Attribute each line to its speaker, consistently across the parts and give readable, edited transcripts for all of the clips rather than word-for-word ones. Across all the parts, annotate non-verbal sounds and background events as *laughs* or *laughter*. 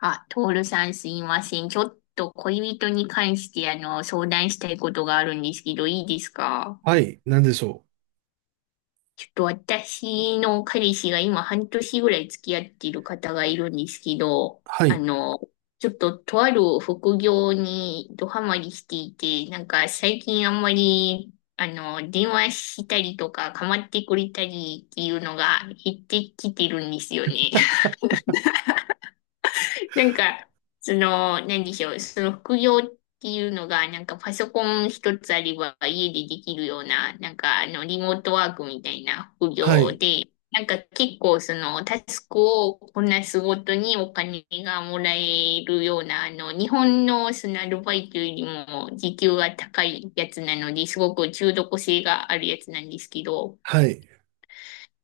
Speaker 1: あ、トールさんすいません。ちょっと恋人に関して相談したいことがあるんですけど、いいですか？
Speaker 2: はい、なんでしょう。
Speaker 1: ちょっと私の彼氏が今半年ぐらい付き合っている方がいるんですけど、
Speaker 2: はい、
Speaker 1: ちょっととある副業にドハマりしていて、なんか最近あんまり、電話したりとか構ってくれたりっていうのが減ってきてるんですよね。*laughs* なんか、その、何でしょう、その副業っていうのが、なんかパソコン一つあれば家でできるような、リモートワークみたいな副
Speaker 2: は
Speaker 1: 業
Speaker 2: い、
Speaker 1: で、なんか結構その、タスクをこなすごとにお金がもらえるような、日本のそのアルバイトよりも時給が高いやつなので、すごく中毒性があるやつなんですけど、
Speaker 2: はい。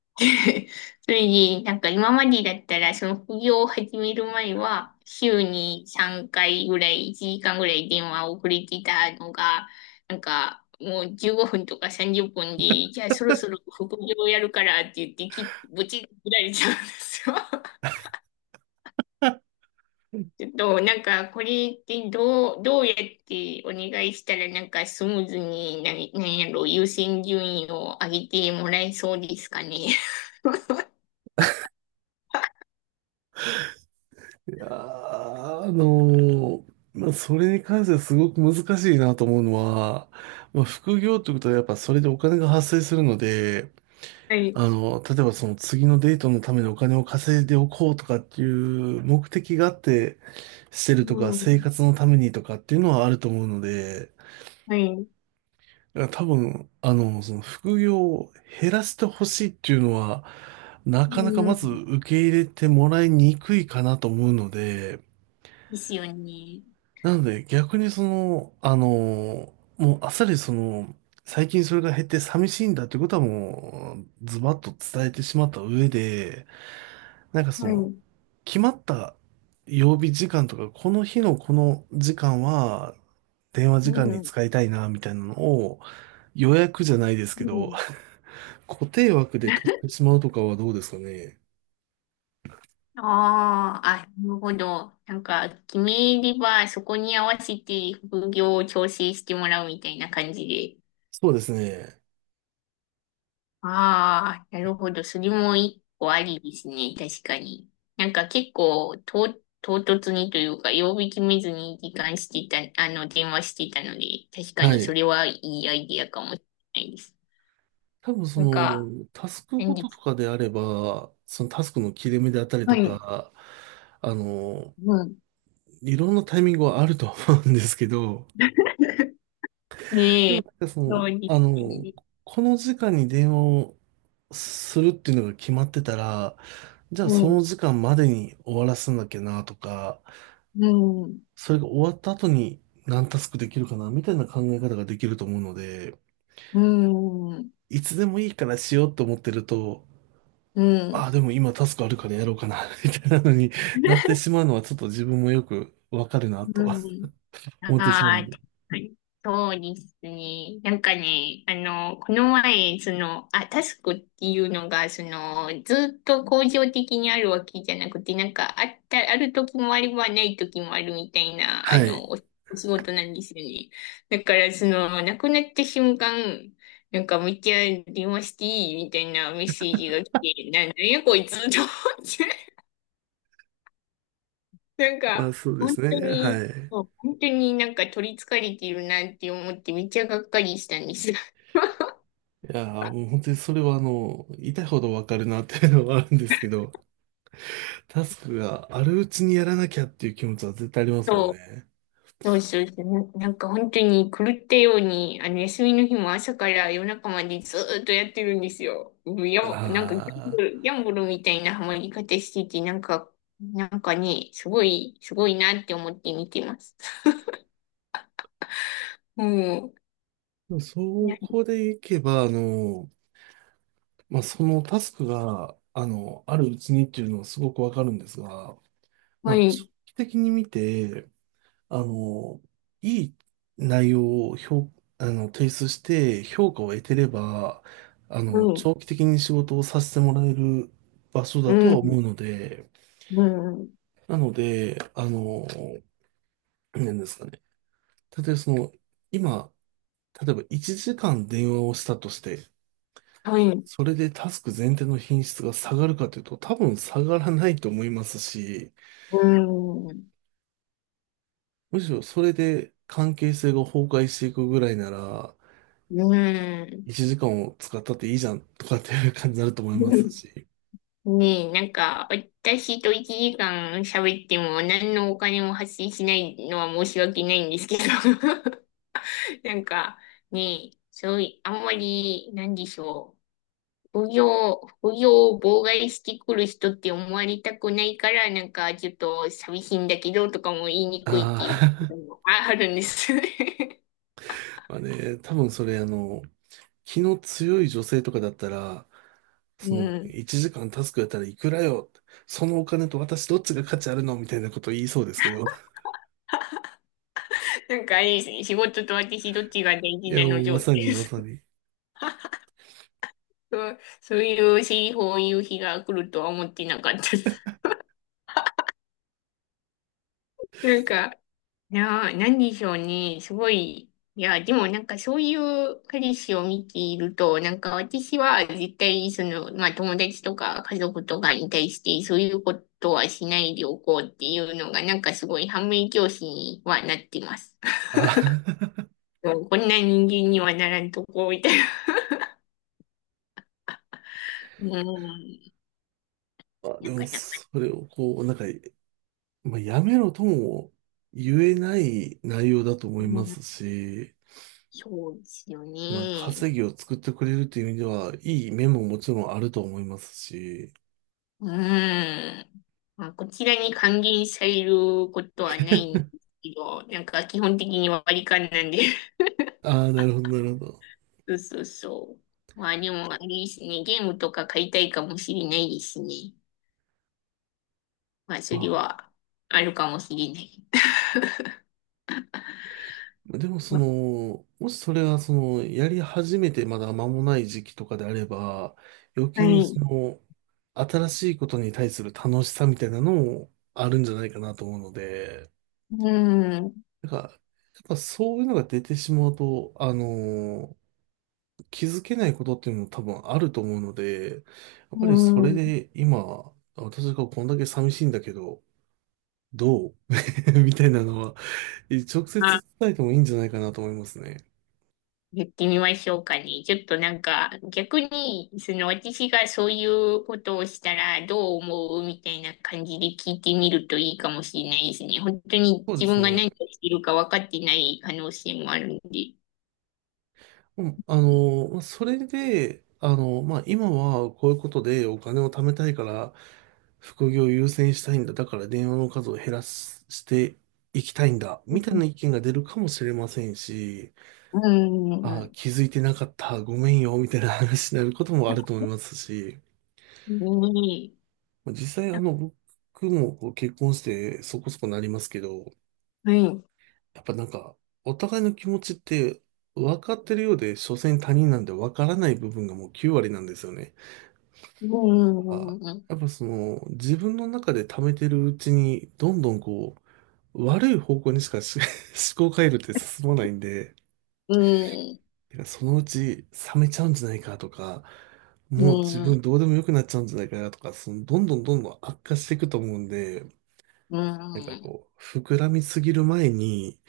Speaker 1: *laughs* それで、なんか今までだったら、その副業を始める前は、週に3回ぐらい、1時間ぐらい電話をくれてたのが、なんかもう15分とか30分で、じゃあそろそろ副業をやるからって言ってき、ぶち切られちゃうんですよ。*laughs* ちょっと、なんか、これってどうやってお願いしたら、なんかスムーズに、ななんやろ、優先順位を上げてもらえそうですかね。*laughs*
Speaker 2: いやーあのーまあ、それに関してはすごく難しいなと思うのは、まあ、副業ってことはやっぱそれでお金が発生するので、
Speaker 1: はい。
Speaker 2: 例えばその次のデートのためのお金を稼いでおこうとかっていう目的があってしてる
Speaker 1: う
Speaker 2: とか、生
Speaker 1: ん。
Speaker 2: 活のためにとかっていうのはあると思うので、
Speaker 1: はい。
Speaker 2: だから多分、その副業を減らしてほしいっていうのは、な
Speaker 1: う
Speaker 2: かなかまず
Speaker 1: ん。
Speaker 2: 受け入れてもらいにくいかなと思うので、
Speaker 1: ですよね。
Speaker 2: なので逆にその、もうあっさりその、最近それが減って寂しいんだってことはもう、ズバッと伝えてしまった上で、なんかそ
Speaker 1: は
Speaker 2: の、
Speaker 1: い。
Speaker 2: 決まった曜日時間とか、この日のこの時間は、電話
Speaker 1: う
Speaker 2: 時間に
Speaker 1: ん。
Speaker 2: 使いたいな、みたいなのを、予約じゃないです
Speaker 1: う
Speaker 2: けど、
Speaker 1: ん。
Speaker 2: 固定枠で取ってしまうとかはどうですかね。
Speaker 1: ああ、あ、なるほど。なんか、決めれば、そこに合わせて副業を調整してもらうみたいな感じで。
Speaker 2: そうですね。
Speaker 1: ああ、なるほど。それも一個ありですね。確かに。なんか結構、と、唐突にというか、曜日決めずに時間してた、あの、電話してたので、確か
Speaker 2: は
Speaker 1: にそ
Speaker 2: い。
Speaker 1: れはいいアイディアかもしれないです。
Speaker 2: 多分そ
Speaker 1: なんか、
Speaker 2: の、タスクご
Speaker 1: 何
Speaker 2: と
Speaker 1: で
Speaker 2: と
Speaker 1: す
Speaker 2: かであれば、そのタスクの切れ目であったり
Speaker 1: は
Speaker 2: と
Speaker 1: い。
Speaker 2: か、あの、
Speaker 1: うん
Speaker 2: いろんなタイミングはあるとは思うんですけど、で
Speaker 1: ね
Speaker 2: も
Speaker 1: え、
Speaker 2: なんかそ
Speaker 1: そう
Speaker 2: の、
Speaker 1: に。
Speaker 2: この時間に電話をするっていうのが決まってたら、じゃあ
Speaker 1: う
Speaker 2: その
Speaker 1: ん、
Speaker 2: 時間までに終わらせなきゃなとか、
Speaker 1: うん、
Speaker 2: それが終わった後に何タスクできるかなみたいな考え方ができると思うので、
Speaker 1: うん、
Speaker 2: いつでもいいからしようと思ってると、
Speaker 1: う
Speaker 2: ああ、
Speaker 1: ん、
Speaker 2: でも今タスクあるからやろうかな、*laughs* みたいなのに *laughs* なってしまうのはちょっと自分もよくわかるな
Speaker 1: う
Speaker 2: と
Speaker 1: ん。
Speaker 2: *laughs*
Speaker 1: あ
Speaker 2: 思ってしまうん
Speaker 1: あ、
Speaker 2: で。
Speaker 1: 確かにそうですね。なんかね、この前、その、あ、タスクっていうのが、その、ずっと恒常的にあるわけじゃなくて、なんか、あった、ある時もあればない時もあるみたいな、
Speaker 2: はい。
Speaker 1: お仕事なんですよね。だから、その、なくなった瞬間、なんか、めっちゃ電話していいみたいなメッセージが来て、なんなんやこいつと思って。なん
Speaker 2: まあ
Speaker 1: か、
Speaker 2: そうで
Speaker 1: 本
Speaker 2: す
Speaker 1: 当
Speaker 2: ね。
Speaker 1: に、
Speaker 2: はい。
Speaker 1: そう本当になんか取り憑かれているなって思って、めっちゃがっかりしたんですが。*laughs*
Speaker 2: いやー、もう本当にそれはあの、痛いほどわかるなっていうのはあるんですけど、*laughs* タスクがあるうちにやらなきゃっていう気持ちは絶対ありますもん
Speaker 1: そ
Speaker 2: ね。
Speaker 1: そうそうそう、なんか本当に狂ったように、休みの日も朝から夜中までずーっとやってるんですよ。もうや、なんか
Speaker 2: ああ。
Speaker 1: ギャンブルみたいなハマり方してて、なんか、なんかね、すごいなって思って見てます。*laughs* も
Speaker 2: でもそ
Speaker 1: う、ね
Speaker 2: こでいけば、まあそのタスクが、あるうちにっていうのはすごくわかるんですが、ま
Speaker 1: は
Speaker 2: あ、長
Speaker 1: い、
Speaker 2: 期的に見て、あの、いい内容を評、あの、提出して評価を得てれば、あ
Speaker 1: は
Speaker 2: の、
Speaker 1: い、
Speaker 2: 長期的に仕事をさせてもらえる場所
Speaker 1: う
Speaker 2: だとは思う
Speaker 1: ん、
Speaker 2: ので、
Speaker 1: うん、
Speaker 2: なので、なんですかね。例えばその、今、例えば1時間電話をしたとして、
Speaker 1: はい、
Speaker 2: それでタスク全体の品質が下がるかというと、多分下がらないと思いますし、
Speaker 1: うん、
Speaker 2: むしろそれで関係性が崩壊していくぐらいなら、
Speaker 1: うん。
Speaker 2: 1時間を使ったっていいじゃんとかっていう感じになると思いま
Speaker 1: う
Speaker 2: す
Speaker 1: ん
Speaker 2: し。
Speaker 1: ねえ、なんか、私と1時間喋っても何のお金も発生しないのは申し訳ないんですけど。*laughs* なんか、ねえ、そういあんまり、なんでしょう。副業を妨害してくる人って思われたくないから、なんか、ちょっと寂しいんだけど、とかも言いに
Speaker 2: あ
Speaker 1: くいっていう
Speaker 2: あ。
Speaker 1: のもあるんですよね。
Speaker 2: *laughs* まあね、多分それあの、気の強い女性とかだったら、
Speaker 1: *laughs*
Speaker 2: そ
Speaker 1: う
Speaker 2: の
Speaker 1: ん。
Speaker 2: 1時間タスクやったらいくらよ、そのお金と私どっちが価値あるのみたいなこと言いそうですけど、*laughs*
Speaker 1: なんかあれですね、仕事と私どっちが大
Speaker 2: い
Speaker 1: 事
Speaker 2: や
Speaker 1: な
Speaker 2: も
Speaker 1: の
Speaker 2: うま
Speaker 1: 状態
Speaker 2: さに
Speaker 1: で
Speaker 2: ま
Speaker 1: す。
Speaker 2: さに。
Speaker 1: そうそういう日、そういう日が来るとは思ってなかったです。*laughs* なんか、なあ、何でしょうね。すごい。いや、でもなんかそういう彼氏を見ていると、なんか私は絶対その、まあ友達とか家族とかに対してそういうことはしないでおこうっていうのがなんかすごい反面教師にはなってます。*laughs*
Speaker 2: あー。
Speaker 1: そうこんな人間にはならんとこ、みたいな。うん。
Speaker 2: *laughs* まあで
Speaker 1: なか
Speaker 2: も
Speaker 1: なか。
Speaker 2: それをこう、なんか、まあ、やめろとも言えない内容だと思
Speaker 1: う
Speaker 2: いま
Speaker 1: ん、
Speaker 2: すし、
Speaker 1: そうですよ
Speaker 2: まあ、
Speaker 1: ね。
Speaker 2: 稼ぎを作ってくれるという意味では、いい面ももちろんあると思いますし、
Speaker 1: うーん。まあ、こちらに還元されることはないんですけど、なんか基本的に割り勘なんで。*laughs*
Speaker 2: ああ、なるほど、なるほど。
Speaker 1: そうそうそう。まあでも、あれですね。ゲームとか買いたいかもしれないですね。まあ、それ
Speaker 2: ま
Speaker 1: はあるかもしれない。*laughs*
Speaker 2: あ、でも、その、もしそれが、その、やり始めてまだ間もない時期とかであれば、余
Speaker 1: は
Speaker 2: 計に
Speaker 1: い。
Speaker 2: その、新しいことに対する楽しさみたいなのもあるんじゃないかなと思うので、
Speaker 1: うーん。
Speaker 2: なんか、やっぱそういうのが出てしまうと、あの気づけないことっていうのも多分あると思うので、やっ
Speaker 1: う
Speaker 2: ぱりそ
Speaker 1: ー
Speaker 2: れ
Speaker 1: ん。
Speaker 2: で今、私がこんだけ寂しいんだけど、どう *laughs* みたいなのは、直接伝えてもいいんじゃないかなと思いますね。
Speaker 1: やってみましょうかね。ちょっとなんか、逆に、その私がそういうことをしたらどう思うみたいな感じで聞いてみるといいかもしれないですね。本当に
Speaker 2: そうで
Speaker 1: 自
Speaker 2: す
Speaker 1: 分が何を
Speaker 2: ね。
Speaker 1: しているか分かってない可能性もあるんで。
Speaker 2: うんまあそれで、まあ、今はこういうことでお金を貯めたいから、副業を優先したいんだ。だから電話の数を減らすしていきたいんだ。
Speaker 1: う
Speaker 2: みたいな
Speaker 1: ん。
Speaker 2: 意見が出るかもしれませんし、
Speaker 1: う
Speaker 2: あ、
Speaker 1: ん。
Speaker 2: 気づいてなかった、ごめんよ、みたいな話になることもあると思いますし、
Speaker 1: うんうんねえ
Speaker 2: まあ実際あの、僕もこう結婚してそこそこなりますけど、
Speaker 1: はい。
Speaker 2: やっぱなんか、お互いの気持ちって分かってるようで、所詮他人なんで分からない部分がもう9割なんですよね。
Speaker 1: う
Speaker 2: あ、
Speaker 1: ん。うん。
Speaker 2: やっぱその、自分の中で溜めてるうちに、どんどんこう、悪い方向にしかし *laughs* 思考回路って進まないんで、
Speaker 1: うん。
Speaker 2: てかそのうち冷めちゃうんじゃないかとか、
Speaker 1: う
Speaker 2: もう自分
Speaker 1: ん。
Speaker 2: どうでもよくなっちゃうんじゃないかなとか、そのどんどんどんどん悪化していくと思うんで、
Speaker 1: う
Speaker 2: なん
Speaker 1: ん。
Speaker 2: か
Speaker 1: う
Speaker 2: こう、膨らみすぎる前に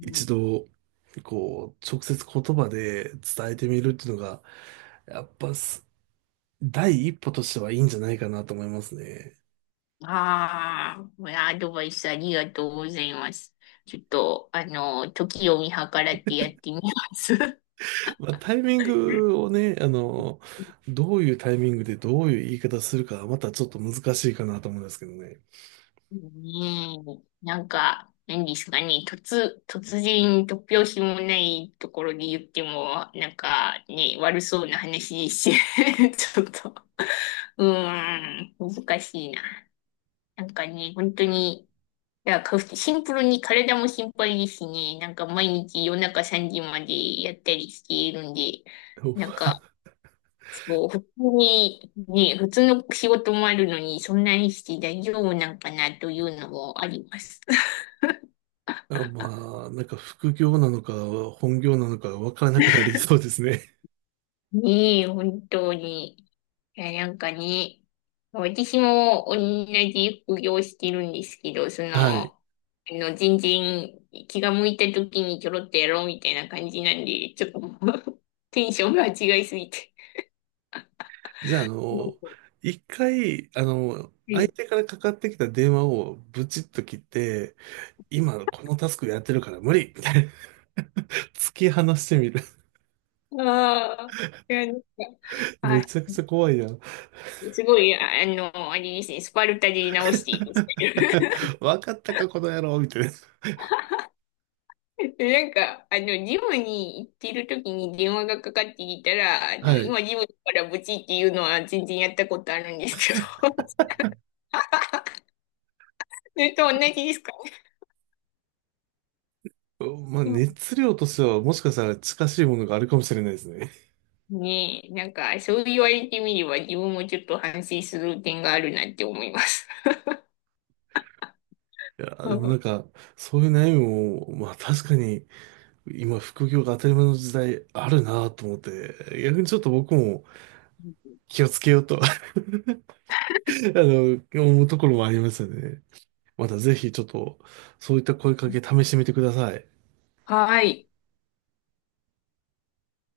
Speaker 2: 一度、こう、直接言葉で伝えてみるっていうのが、やっぱす第一歩としてはいいんじゃないかなと思いますね。
Speaker 1: ああ、いやアドバイスありがとうございます。ちょっと、あの、時を見計らってやってみます。*laughs*
Speaker 2: まあ、タイミングをね、どういうタイミングでどういう言い方するかはまたちょっと難しいかなと思うんですけどね。
Speaker 1: ねえ、なんか、何ですかね、突拍子もないところで言っても、なんかね、悪そうな話ですし、*laughs* ちょっと、うーん、難しいな。なんかね、本当に、シンプルに体も心配ですしね。なんか毎日夜中3時までやったりしているんで、なんか、そう、普通に、ね、普通の仕事もあるのに、そんなにして大丈夫なんかなというのもあります。
Speaker 2: あまあ、なんか副業なのか本業なのかわからなくなりそうですね。
Speaker 1: ねえ、本当に。いや、なんかね、私も同じ副業してるんですけど、その、
Speaker 2: *laughs* はい。
Speaker 1: あ全然気が向いた時にちょろっとやろうみたいな感じなんで、ちょっともう *laughs* テンションが違いすぎて。
Speaker 2: じゃあ、
Speaker 1: う
Speaker 2: 一回、相手
Speaker 1: ん
Speaker 2: からかかってきた電話をブチッと切って、今このタスクやってるから無理みたいな、*laughs* 突き放してみる。
Speaker 1: ああ、いや、なんか、
Speaker 2: *laughs* め
Speaker 1: あ、
Speaker 2: ちゃくちゃ怖いやん。
Speaker 1: すごい、あれですね、スパルタで直していいですね
Speaker 2: *laughs* わかったか、この野郎みたいな。
Speaker 1: *laughs* なんか、ジムに行ってる時に電話がかかってきたら、
Speaker 2: はい。
Speaker 1: 今ジムからブチっていうのは全然やったことあるんですけど、*laughs* それと同じですかね。
Speaker 2: まあ、
Speaker 1: うん
Speaker 2: 熱量としてはもしかしたら近しいものがあるかもしれないですね。
Speaker 1: ねえ、なんか、そう言われてみれば自分もちょっと反省する点があるなって思います。
Speaker 2: い
Speaker 1: *laughs*
Speaker 2: や、
Speaker 1: う
Speaker 2: でもな
Speaker 1: ん
Speaker 2: んか、そういう悩みも、まあ確かに、今、副業が当たり前の時代あるなと思って、逆にちょっと僕も気をつけようと *laughs* の、思うところもありますよね。またぜひちょっと、そういった声かけ試してみてください。
Speaker 1: はい。